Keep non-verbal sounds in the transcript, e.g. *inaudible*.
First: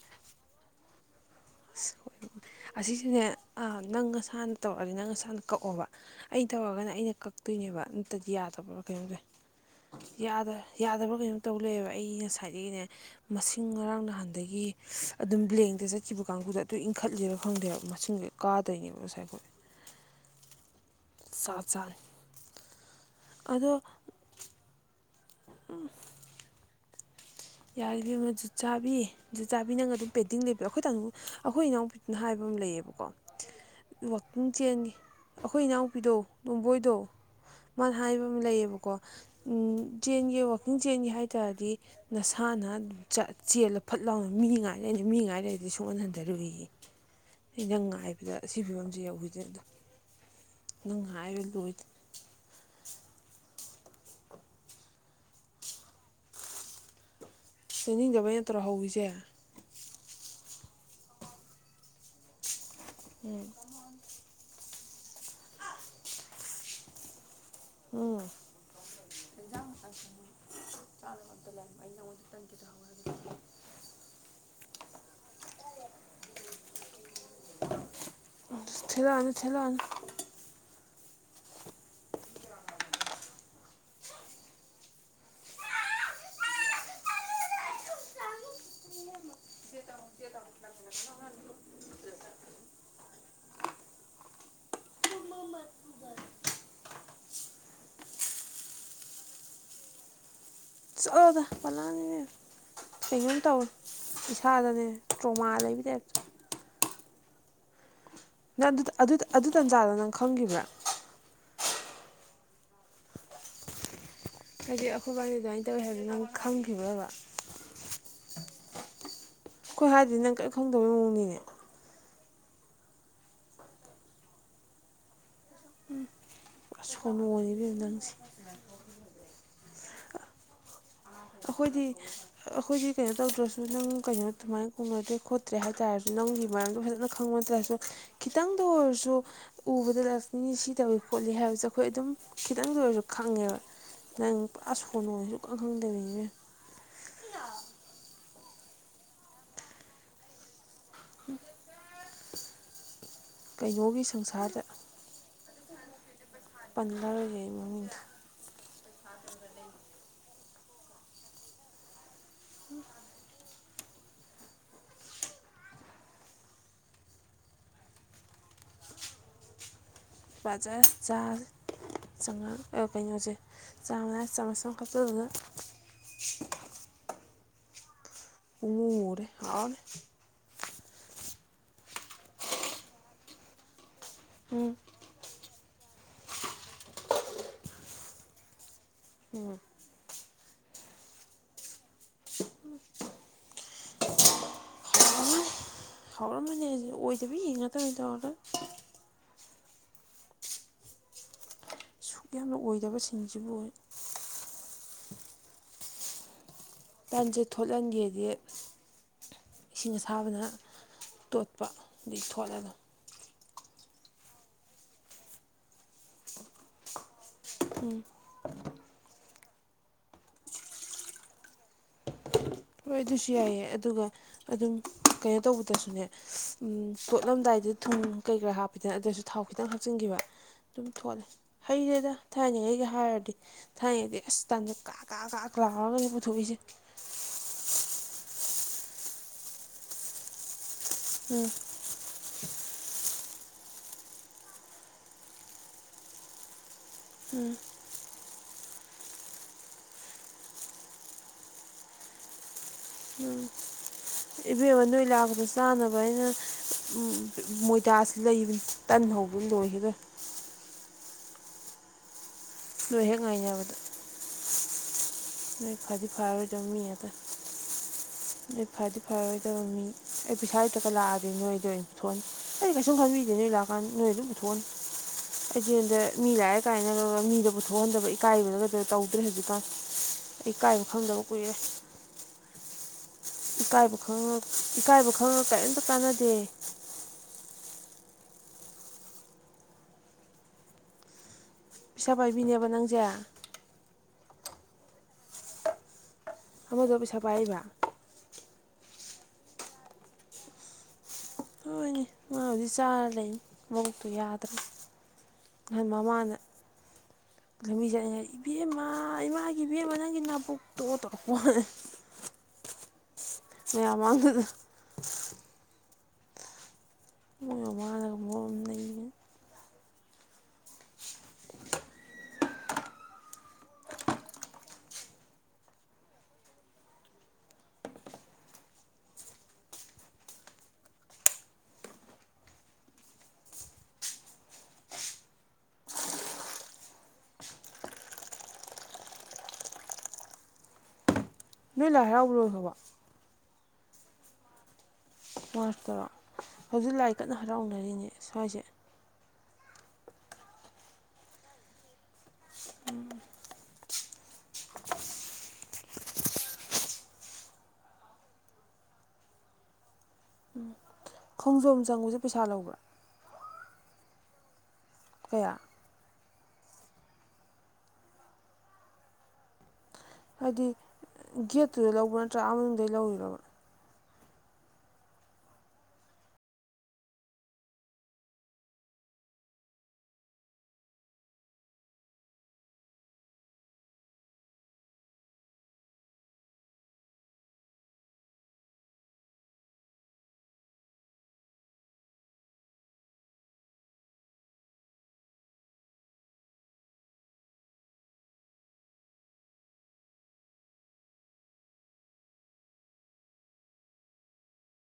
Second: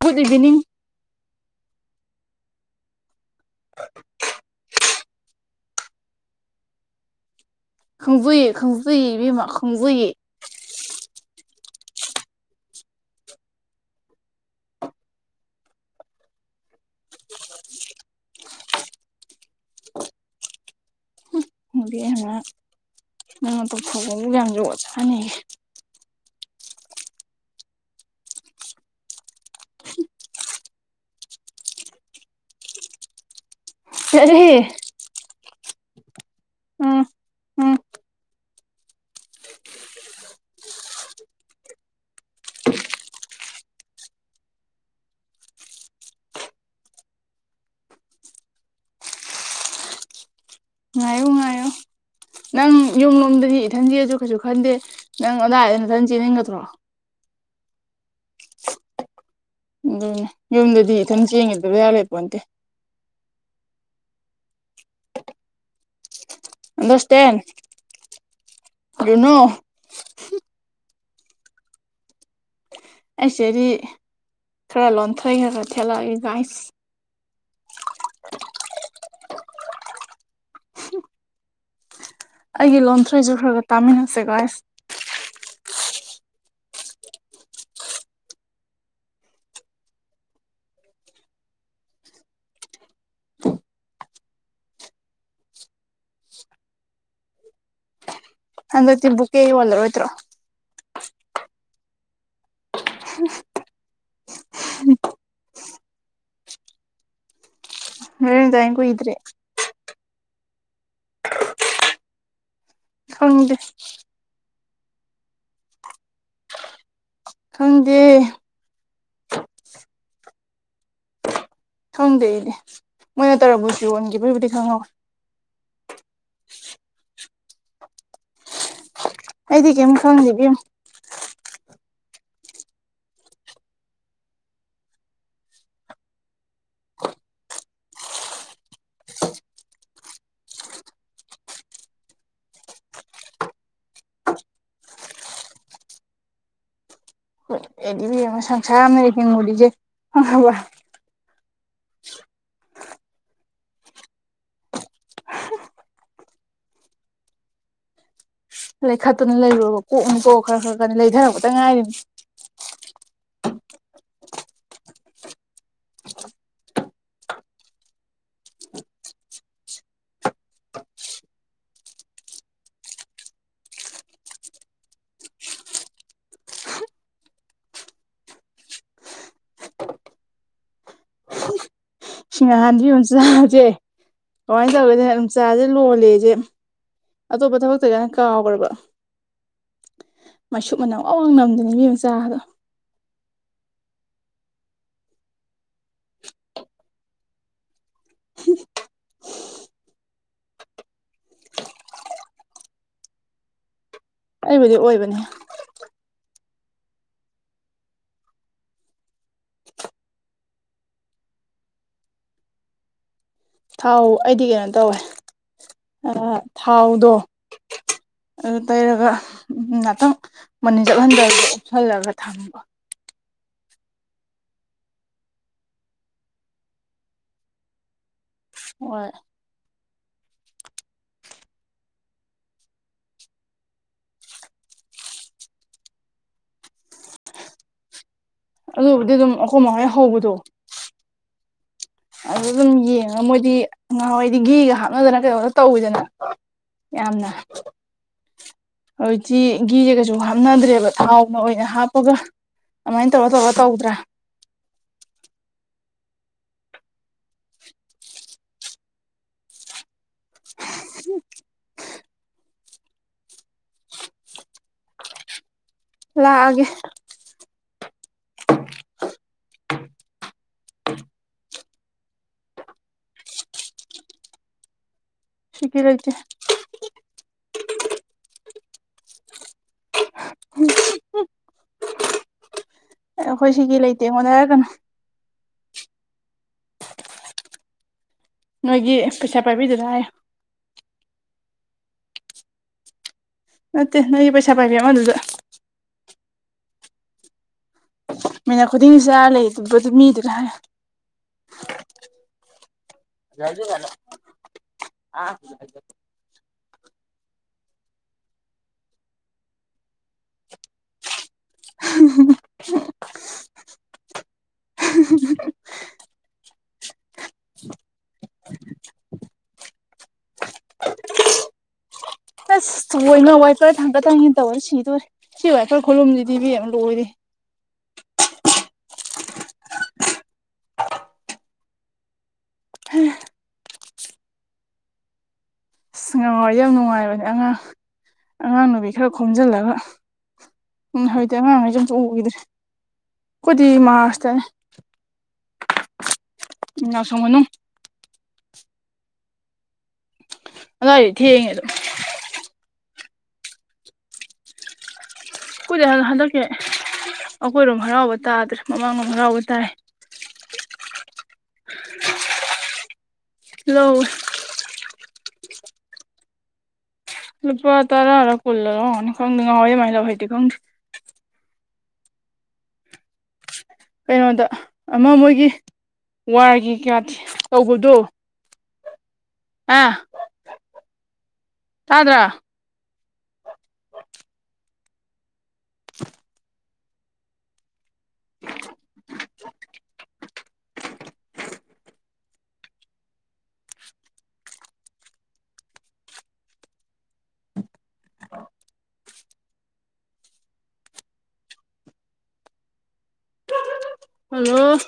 Good ꯏꯕꯤꯅꯤꯡ꯫ ꯑꯁ ꯑꯁꯤꯁꯤꯅꯦ ꯑꯥ ꯅꯪ ꯉꯁꯥꯅ ꯇꯧꯔꯛꯑꯅꯤ ꯅꯪ ꯑꯁꯥꯅ ꯀꯛꯑꯣꯕ ꯑꯩ ꯇꯧꯔꯒꯅ ꯑꯩꯅ ꯀꯛꯇꯣꯏꯅꯦꯕ꯫ ꯑꯝꯇꯗꯤ ꯈꯪꯖꯨꯌꯦ ꯌꯥꯗꯕ꯭ꯔꯥ ꯈꯪꯖꯩꯌꯦ ꯀꯔꯤ ꯏꯕꯦꯝꯃ ꯈꯪꯖꯩꯌꯦ *unintelligible* ꯌꯥꯗ꯭ꯔꯦ꯫ ꯌꯥꯗꯕ꯭ꯔꯥ ꯀꯩꯅꯣꯝ ꯇꯧ ꯂꯩꯕ ꯑꯩ ꯉꯁꯥꯏꯗꯒꯤꯅꯦ꯫ ꯃꯁꯤꯡ ꯉꯔꯥꯡ ꯅꯍꯥꯟꯗꯒꯤ ꯑꯗꯨꯝ ꯕ꯭ꯂꯦꯡꯗ ꯆꯠ ꯁꯤꯕꯨ ꯀꯥꯡꯕꯨꯗꯨꯗ ꯑꯗꯨ ꯏꯟꯈꯠꯂꯤꯔꯕ ꯈꯪꯗꯦꯕ ꯃꯁꯤꯡꯁꯦ ꯀꯥꯗꯣꯏꯅꯦꯕ ꯉꯁꯥꯏꯈꯣꯏꯅ꯫ ꯖꯥꯠ ꯖꯥꯠꯅꯤ ꯏꯕꯦꯝꯃ ꯅꯪꯅ ꯇꯧꯊꯣꯛꯄꯕꯨ ꯀꯌꯥꯝ ꯖꯨꯒꯣꯠ ꯆꯅꯤꯒꯦ꯫ ꯎꯝ꯫ ꯌꯥꯔꯦ ꯏꯕꯦꯝꯃ ꯖꯨꯠ ꯆꯥꯕꯤ ꯖꯨꯠꯆꯥꯕꯤ ꯅꯪꯒ ꯑꯗꯨꯝ ꯄꯦꯟꯇꯤꯡ ꯂꯩꯕꯗꯣ ꯑꯩꯈꯣꯏ ꯇꯥꯃꯣ ꯑꯩꯈꯣꯏ ꯏꯅꯥꯎ ꯅ ꯍꯥꯏꯕ ꯑꯃ ꯂꯩꯌꯦꯕꯀꯣ꯫ *unintelligible* ꯋꯥꯛꯀꯤꯡ ꯆꯦꯟꯅꯤ ꯑꯩꯈꯣꯏ ꯏꯅꯥꯎꯄꯤꯗꯣ ꯇꯣꯝꯕꯣꯏꯗꯣ ꯎꯝ ꯎꯝ ꯃꯥꯅ ꯍꯥꯏꯕ ꯂꯩꯌꯦꯕꯀꯣ ꯆꯦꯟꯒꯦ ꯋꯥꯛꯀꯤꯡ ꯆꯦꯟꯒꯦ ꯍꯥꯏꯇꯥꯥꯔꯗꯤ꯫ ꯅꯁꯥꯅ ꯆꯦꯠ ꯆꯦꯜꯂ ꯐꯠ ꯂꯥꯎꯅ ꯃꯤ ꯉꯥꯏꯅ ꯃꯤ ꯉꯥꯏꯂꯩꯔꯗꯤ ꯁꯨꯡꯍꯟ ꯍꯟꯊꯔꯣꯏꯌꯦ꯫ ꯑꯩꯅꯪ ꯉꯥꯏꯕꯗ ꯁꯤ ꯐꯤꯕꯝꯁꯤ ꯌꯧꯈꯤꯗꯣꯏꯅꯤ ꯑꯗꯣ ꯅꯪ ꯉꯥꯏꯌꯨ ꯉꯥꯏꯕ ꯉꯥꯏꯌꯨ ꯂꯣꯏꯗꯦ ꯅꯪ ꯌꯨꯝꯂꯣꯝꯗꯗꯤ ꯏꯊꯟ ꯆꯦꯟꯕꯁꯨ ꯀꯩꯁꯨ ꯈꯟꯗꯦ ꯅꯪ ꯑꯗꯥꯏꯗ ꯅꯊꯟ ꯆꯦꯟꯅꯤꯡꯒꯗꯔꯣ꯫ ꯆꯪꯅꯤꯡꯗꯕꯩ ꯅꯠꯇ꯭ꯔꯣ ꯍꯧꯔꯤꯁꯦ꯫ ꯑꯗꯨꯅꯦ ꯌꯨꯝꯗꯗꯤ ꯏꯊꯟ ꯆꯦꯟꯒꯤꯕꯗ ꯕꯦꯔ ꯂꯩ ꯄꯣꯟꯇꯦ꯫ ꯎꯝ꯫ Understand YONO. *unintelligible* ꯑꯩꯁꯦꯗꯤ ꯈꯔ ꯂꯣꯟꯊ꯭ꯔꯩ ꯑꯣꯏꯅ ꯊꯦꯠꯂꯛꯑꯒꯦ ꯒꯥꯏꯁ꯫ ꯊꯦꯠꯂꯛꯑꯅꯨ ꯊꯦꯠꯂꯛꯑꯅꯨ꯫ ꯑꯩꯒꯤ ꯂꯣꯟꯊ꯭ꯔꯩꯖꯨ ꯈꯔ ꯈꯔ ꯇꯥꯃꯤꯟꯅꯁꯦ ꯒꯥꯏꯁ꯫ *unintelligible* ꯍꯟꯗꯛꯇꯤ ꯕꯨꯀꯦ ꯌꯣꯜꯂꯔꯣꯏꯗ꯭ꯔꯣ꯫ ꯆꯠꯂꯣꯗ ꯄꯜꯂꯛꯑꯅꯨ ꯏꯕꯦꯝꯃꯥ ꯀꯩꯅꯣꯝ ꯇꯧꯏ꯫ ꯏꯁꯥꯗꯅꯦ ꯇ꯭ꯔꯣꯃꯥ ꯂꯩꯕꯩ ꯇꯥꯏꯞ ꯅꯪ ꯚꯦꯂꯦꯟꯇꯥꯏꯟ ꯑꯗꯨ ꯇ ꯀꯨꯏꯗ꯭ꯔꯦ ꯑꯗꯨ ꯇ ꯑꯗꯨ ꯇꯟꯖꯥꯗꯣ ꯅꯪ ꯈꯪꯒꯤꯕ꯭ꯔꯥ꯫ ꯈꯪꯗꯦ꯫ ꯍꯥꯏꯗꯤ ꯑꯈꯣꯏꯕꯅꯤ ꯑꯗꯨꯃꯥꯏꯅ ꯇꯧꯋꯤ ꯍꯥꯏꯕꯗꯨ ꯅꯪ ꯈꯪꯒꯤꯕ꯭ꯔꯥꯕ꯫ ꯈꯪꯗꯦ꯫ ꯑꯈꯣꯏ ꯍꯥꯏꯗ꯭ꯔꯗꯤ ꯅꯪ ꯀꯔꯤꯝ ꯈꯪꯗꯕꯩ ꯃꯑꯣꯡꯅꯤꯅꯦ꯫ ꯈꯪꯗꯦ ꯑꯩꯗꯤ ꯃꯣꯏꯅ ꯇꯔꯥꯕꯨꯁ ꯌꯣꯟꯒꯤꯕꯩꯕꯨꯗꯤ ꯈꯪꯍꯧꯋꯦ꯫ ꯄꯨꯔꯥ ꯁꯣꯅꯣꯅꯤ ꯏꯕꯦꯝꯃꯥ ꯅꯪꯖꯦ꯫ ꯑꯩꯗꯤ ꯀꯌꯤꯝ ꯈꯪꯗꯦ ꯏꯕꯦꯝꯃꯥ꯫ ꯑꯈꯣꯏꯗꯤ꯫ ꯑꯈꯣꯏꯗꯤ ꯀꯩꯅꯣ ꯇꯧꯗ꯭ꯔꯖꯨ ꯅꯪ ꯀꯩꯅꯣ ꯑꯗꯨꯨꯃꯥꯏꯅ ꯀꯧꯅꯗ꯭ꯔꯦ ꯈꯣꯠꯇ꯭ꯔꯦ ꯍꯥꯏꯇꯥꯥꯔꯖꯨ ꯅꯪꯒꯤ ꯃꯔꯝꯗꯣ ꯐꯖꯅ ꯈꯪꯕ ꯅꯠꯇꯔꯁꯨ ꯈꯤꯇꯪꯗ ꯑꯣꯏꯔꯁꯨ ꯎꯕꯗꯗ ꯃꯤꯁꯤ ꯁꯤ ꯇꯧꯋꯤ ꯈꯣꯠꯂꯤ ꯍꯥꯏꯕꯁꯦ ꯑꯈꯣꯏ ꯑꯗꯨꯝ ꯈꯤꯇꯪꯗ ꯑꯣꯏꯔꯁꯨ ꯈꯪꯉꯦꯕ꯫ ꯅꯪ ꯄꯨꯔꯥ ꯁꯣꯅꯣ ꯁꯨꯈꯪ ꯈꯪꯗꯕꯤꯅꯦ ꯏꯕꯦꯝꯃꯥ꯫ ꯏꯕꯦꯝꯃ ꯁꯪꯁꯥꯔ ꯑꯃꯗ ꯍꯤꯡꯉꯨꯔꯤꯖꯦ ꯈꯪꯉꯕꯥ꯫ ꯀꯩꯅꯣꯒꯤ ꯁꯪꯁꯥꯔꯗ꯫ ꯄꯟꯂꯔꯣꯏꯒꯣ ꯑꯩ ꯃꯃꯤꯡꯗꯣ꯫ ꯂꯩꯈꯠꯇꯨꯅ ꯂꯩꯔꯨꯔꯕ ꯀꯣꯛꯅꯤꯀꯣ ꯈꯔ ꯈꯔ ꯀꯅꯤ ꯂꯩꯗꯔꯛꯄꯇ ꯉꯥꯏꯔꯤꯝꯅꯤ ꯍꯨꯝ ꯄꯖꯁ ꯆꯥꯔꯖꯦ ꯆꯥꯉꯥꯡ ꯑ ꯀꯩꯅꯣꯖꯦ ꯆꯥꯝꯃꯅꯥ ꯆꯥꯝꯃꯁ ꯑꯝ ꯍꯥꯞꯆꯤꯜꯂꯨꯗ ꯄꯨꯡꯃꯨ ꯃꯨꯔꯦ ꯍꯥꯎꯔꯅꯤ ꯁꯤꯡ ꯉꯍꯥꯟꯗꯤ ꯑꯨꯝ ꯆꯥꯖꯦ ꯀꯃꯥꯏꯅ ꯎꯝ ꯇꯧꯒꯦꯗꯅꯦ ꯑꯗꯨꯝ ꯆꯥꯖꯦ ꯂꯣꯜꯂꯦꯖꯦ ꯑꯇꯣꯞꯄ ꯊꯕꯛ ꯇꯧꯔꯤꯀꯥꯟꯗ ꯀꯥꯎꯒ꯭ꯔꯕ ꯃꯥꯏꯁꯨꯨꯞ ꯃꯅꯝ ꯋꯥꯡ ꯋꯥꯡ ꯅꯝꯗꯅ ꯏꯕꯦꯝꯃꯥ ꯆꯥꯗꯣ ꯎꯝ ꯍꯥꯎꯔꯝꯃꯥꯅꯤ ꯑꯗꯨꯗꯤ ꯑꯣꯏꯗꯕꯤ ꯉꯥꯛꯇ ꯑꯣꯏꯅ ꯇꯧꯔꯗꯅ ꯅꯪꯅ ꯑꯣꯏꯗꯕ ꯁꯤꯡꯖꯤꯕꯨ ꯑꯩꯕꯨꯗꯤ ꯑꯣꯏꯕꯅꯦ ꯇꯟꯖꯦ ꯊꯣꯠꯍꯜꯒꯦꯗꯤ ꯏꯁꯤꯡ ꯑꯁꯥꯕꯅ ꯇꯣꯠꯄ ꯑꯗꯣꯏ ꯊꯣꯠꯂꯒꯗꯧꯅꯤ ꯊꯥꯎ ꯑꯩꯗꯤ ꯀꯩꯅꯣ ꯇꯧꯋꯦ ꯑ ꯊꯥꯎꯗꯣ ꯑꯗꯨ ꯇꯩꯔꯒ ꯉꯥꯛꯇꯪ ꯃꯅꯤꯟ ꯆꯠꯍꯟꯗꯕꯤꯗ ꯎꯨꯞꯁꯤꯜꯂꯒ ꯊꯝꯕ ꯍꯣꯏ ꯑꯗꯨꯁꯨ ꯌꯥꯏꯌꯦ ꯑꯗꯨꯒ ꯑꯗꯨꯝ ꯀꯩꯅꯣ ꯇꯧꯕꯗꯁꯨꯅꯦ ꯎꯝ ꯇꯣꯠꯂꯝꯗꯥꯏꯗ ꯊꯨꯝ ꯀꯩ ꯀꯔꯥ ꯍꯥꯞꯄꯤꯗꯅ ꯍꯣꯏ ꯑꯗꯣꯏꯁꯨ ꯊꯥꯎ ꯈꯤꯇꯪ ꯍꯥꯞꯆꯤꯟꯈꯤꯕ ꯑꯗꯨꯝ ꯊꯣꯠꯂꯦ ꯍꯩꯔꯦꯗ ꯊꯥꯏꯅꯉꯩꯒ ꯍꯥꯏꯔꯗꯤ ꯊꯥꯏꯅꯗꯤ ꯑꯁ ꯇꯟꯖꯦ ꯀꯥꯛ ꯀꯥꯛ ꯀꯥꯛ ꯂꯥꯎꯔꯒꯅꯤ ꯄꯨꯊꯣꯛꯏꯖꯦ ꯑꯗꯨꯕꯨꯗꯤ ꯑꯗꯨꯝ ꯑꯈꯣꯏ ꯃꯥꯍꯣꯏ ꯍꯧꯕꯗꯣ ꯎꯝ ꯑꯗꯗꯨꯝ ꯌꯦꯡꯉꯒ ꯃꯣꯏꯗꯤ ꯉꯍꯥꯋꯥꯏꯗꯤ ꯘꯤꯒ ꯍꯥꯞꯅꯗꯅ ꯀꯩꯗꯧꯗꯅ ꯇꯧꯋꯤꯗꯅ ꯌꯥꯝꯅ꯫ ꯍꯧꯖꯤꯛꯇꯤ ꯒꯤꯅ ꯀꯩꯁꯨ ꯍꯥꯞꯅꯗ꯭ꯔꯦꯕ ꯊꯥꯎꯅ ꯑꯣꯏꯅ ꯍꯥꯞꯄꯒ꯫ ꯑꯗꯨꯃꯥꯏꯅ ꯇꯧꯔ ꯎꯝ ꯇꯧꯔ ꯇꯧꯗ꯭ꯔꯥ꯫ ꯏꯕꯦꯝꯃ ꯅꯣꯏ ꯂꯥꯛꯄꯗ ꯆꯥꯅꯕ ꯑꯩꯅ ꯃꯣꯏꯗꯥꯁꯤ ꯂꯩꯕꯅꯤ꯫ ꯇꯟꯍꯧꯕꯗ ꯂꯣꯏꯈꯤꯗꯣꯔꯦ꯫ *unintelligible* ꯅꯣꯏ ꯍꯦꯛ ꯉꯥꯏꯅꯕꯗ꯫ ꯅꯣꯏ ꯐꯗꯤ ꯐꯥꯔꯔꯣꯏꯗꯕ ꯂꯥꯛꯑꯒꯦ ꯃꯤ ꯉꯥꯛꯇꯅꯤ꯫ *inaudible* ꯅꯣꯏ ꯐꯗꯤ ꯐꯔꯔꯣꯏꯗꯕ ꯃꯤ ꯑꯩ ꯄꯩꯁꯥ ꯂꯩꯇꯒꯟ ꯂꯥꯛꯑꯗꯤ ꯅꯣꯏꯗ ꯑꯣꯏꯅ ꯄꯨꯊꯣꯛꯍꯟ ꯑꯩ ꯀꯩꯁꯨꯝ ꯈꯪꯕꯤꯗꯦ ꯅꯣꯏ ꯂꯥꯛꯑꯀꯥꯟꯗ ꯅꯣꯏ ꯑꯗꯨꯝ ꯄꯨꯠꯊꯣꯛꯍꯟꯅꯤ꯫ *unintelligible* ꯑꯩꯗꯤ ꯂꯩꯇꯦ ꯍꯟꯗꯛ ꯃꯤ ꯂꯥꯑꯦꯀꯥꯏꯅꯒ ꯃꯤꯗ ꯄꯨꯊꯣꯛꯍꯟꯗꯕ ꯏꯀꯥꯏꯕꯗꯨꯒ ꯇꯧꯗ꯭ꯔꯦ ꯍꯧꯖꯤꯛꯀꯥꯟ꯫ ꯑꯩ ꯏꯀꯥꯏꯕ ꯈꯪꯗꯕ ꯀꯨꯏꯔꯦ꯫ ꯑꯩꯈꯣꯏ ꯁꯤꯒꯤ ꯏꯀꯥꯏꯕ ꯂꯩꯇꯦ ꯑꯩꯉꯣꯟꯗ ꯈꯪꯉꯥ ꯍꯥꯏꯔꯛꯀꯅꯨ ꯏꯀꯥꯏꯕ ꯈꯪꯉꯒ ꯀꯔꯤꯝꯇ ꯀꯥꯟꯅꯗꯦ꯫ ꯅꯣꯏꯒꯤ ꯄꯩꯁꯥ ꯄꯥꯏꯕꯤꯗꯨꯅ ꯍꯥꯏꯌꯨ꯫ ꯄꯤꯁꯥ ꯄꯥꯏꯕꯤꯅꯦꯕ ꯅꯪꯖꯦ꯫ ꯅꯥꯇꯦ ꯅꯣꯏꯒꯤ ꯄꯩꯁꯥ ꯄꯥꯏꯕꯤ ꯑꯃ ꯑꯗꯨꯗ꯫ ꯑꯃꯗꯣ ꯄꯩꯁꯥ ꯄꯥꯏꯔꯤꯕ꯫ ꯃꯤꯅꯠ ꯈꯨꯗꯤꯡꯒꯤ ꯆꯔ ꯂꯩꯔꯤꯕ ꯃꯤꯗꯨꯗ ꯍꯥꯏꯌꯨ꯫ ꯍꯣꯏꯅꯦ ꯃꯥꯕꯨꯗꯤ ꯆꯥꯔꯗ ꯂꯩꯅꯤ ꯃꯕꯨꯣꯛꯛꯇꯨ ꯌꯥꯗ꯭ꯔꯦ꯫ ꯑ꯫ ꯅꯍꯥꯟ ꯃꯃꯥꯅ꯫ ꯂꯝꯕꯤ ꯆꯠꯂꯤꯉꯩꯗ ꯏꯕꯦꯝꯃ ꯏꯃꯥꯒꯤ ꯏꯕꯦꯝꯃ ꯅꯪꯒꯤ ꯅꯥꯕꯨꯛꯇꯣ ꯇꯧꯔꯛꯄꯣꯋꯥꯅꯤ꯫ *unintelligible* ꯃꯌꯥꯝ ꯃꯥꯡꯗꯨꯗ꯫ ꯃꯣꯏ ꯃꯃꯥꯅꯒ ꯃꯔꯣꯟ ꯑꯃ ꯅꯩꯕꯅꯦ꯫ ꯑꯣꯏꯃ ꯋꯥꯏꯄꯔ ꯊꯥꯡꯒꯠ ꯊꯥꯡꯖꯤꯟ ꯇꯧꯕꯗꯁꯤꯗꯣꯔꯦ ꯁꯤ ꯋꯥꯏꯄꯔ ꯈꯨꯣꯂꯨꯝꯁꯤꯗꯤ ꯏꯕꯦꯝ ꯂꯣꯏꯔꯦ꯫ *unintelligible* ꯑꯁ ꯉꯍꯟꯋꯥꯏꯗꯤ ꯌꯥꯝ ꯅꯨꯡꯉꯥꯏꯕꯅꯦ ꯑꯉꯥꯡ ꯑꯉꯥꯡ ꯅꯨꯨꯄꯤ ꯈꯔ ꯈꯣꯝꯖꯤꯜꯂꯒ꯫ ꯎꯝ ꯍꯧꯖꯤꯛꯇꯤ ꯑꯉꯥꯡꯈꯩꯁꯨ ꯅꯣꯏ ꯑꯃꯇ ꯂꯥꯏ ꯍꯔꯥꯎꯕ ꯎꯈꯤꯗ꯭ꯔꯦ ꯂꯣꯏꯈ꯭ꯔꯕꯣ ꯀꯗꯤ ꯃꯥꯔꯁꯇꯅꯦ꯫ ꯄꯣꯠꯇꯣ ꯍꯧꯖꯤꯛ ꯂꯥꯏ ꯀꯟꯅ ꯃꯅꯨꯡ ꯍꯔꯥꯎꯅꯔꯤꯅꯦ ꯁ꯭ꯋꯥꯏꯁꯦ꯫ ꯅꯣꯏꯗꯨ ꯊꯦꯡꯉꯦ ꯑꯗꯨ꯫ ꯑꯩꯈꯨꯏꯗ ꯍꯟꯗꯛꯀꯤ ꯑꯩꯈꯣꯏꯔꯣꯝ ꯍꯔꯥꯎꯕ ꯇꯥꯗ꯭ꯔꯦ ꯃꯃꯥꯡꯂꯣꯝ ꯍꯔꯥꯎꯕ ꯇꯥꯏ꯫ ꯈꯣꯡꯖꯣꯝ ꯆꯪꯕꯁꯦ ꯄꯩꯁꯥ ꯂꯧꯕ꯭ꯔꯥ꯫ ꯂꯧꯏ꯫ ꯀꯌꯥ꯫ ꯂꯨꯄꯥ ꯇꯔꯥꯔ ꯀꯨꯜꯂ ꯂꯧꯔꯝꯒꯅꯤ ꯈꯪꯗꯦ ꯅꯍꯥꯟꯋꯥꯏꯗꯤ ꯑꯗꯨꯃꯥꯏꯅꯂꯧ ꯍꯥꯏꯗꯤ ꯒꯦꯠꯇꯨꯗ ꯂꯧꯕ ꯅꯠꯇ꯭ꯔꯣ ꯃꯅꯨꯡꯗꯩ ꯂꯧꯔꯤꯔꯣꯕ꯫ ꯀꯩꯅꯣꯗ ꯑꯃ ꯃꯣꯏꯒꯤ ꯋꯥꯔꯒꯤ ꯀꯌꯥ ꯇꯧꯕꯗꯣ꯫ ꯑ ꯇꯥꯗꯔꯥ꯫ *inaudible* *unintelligible* ꯍꯜꯂꯣ꯫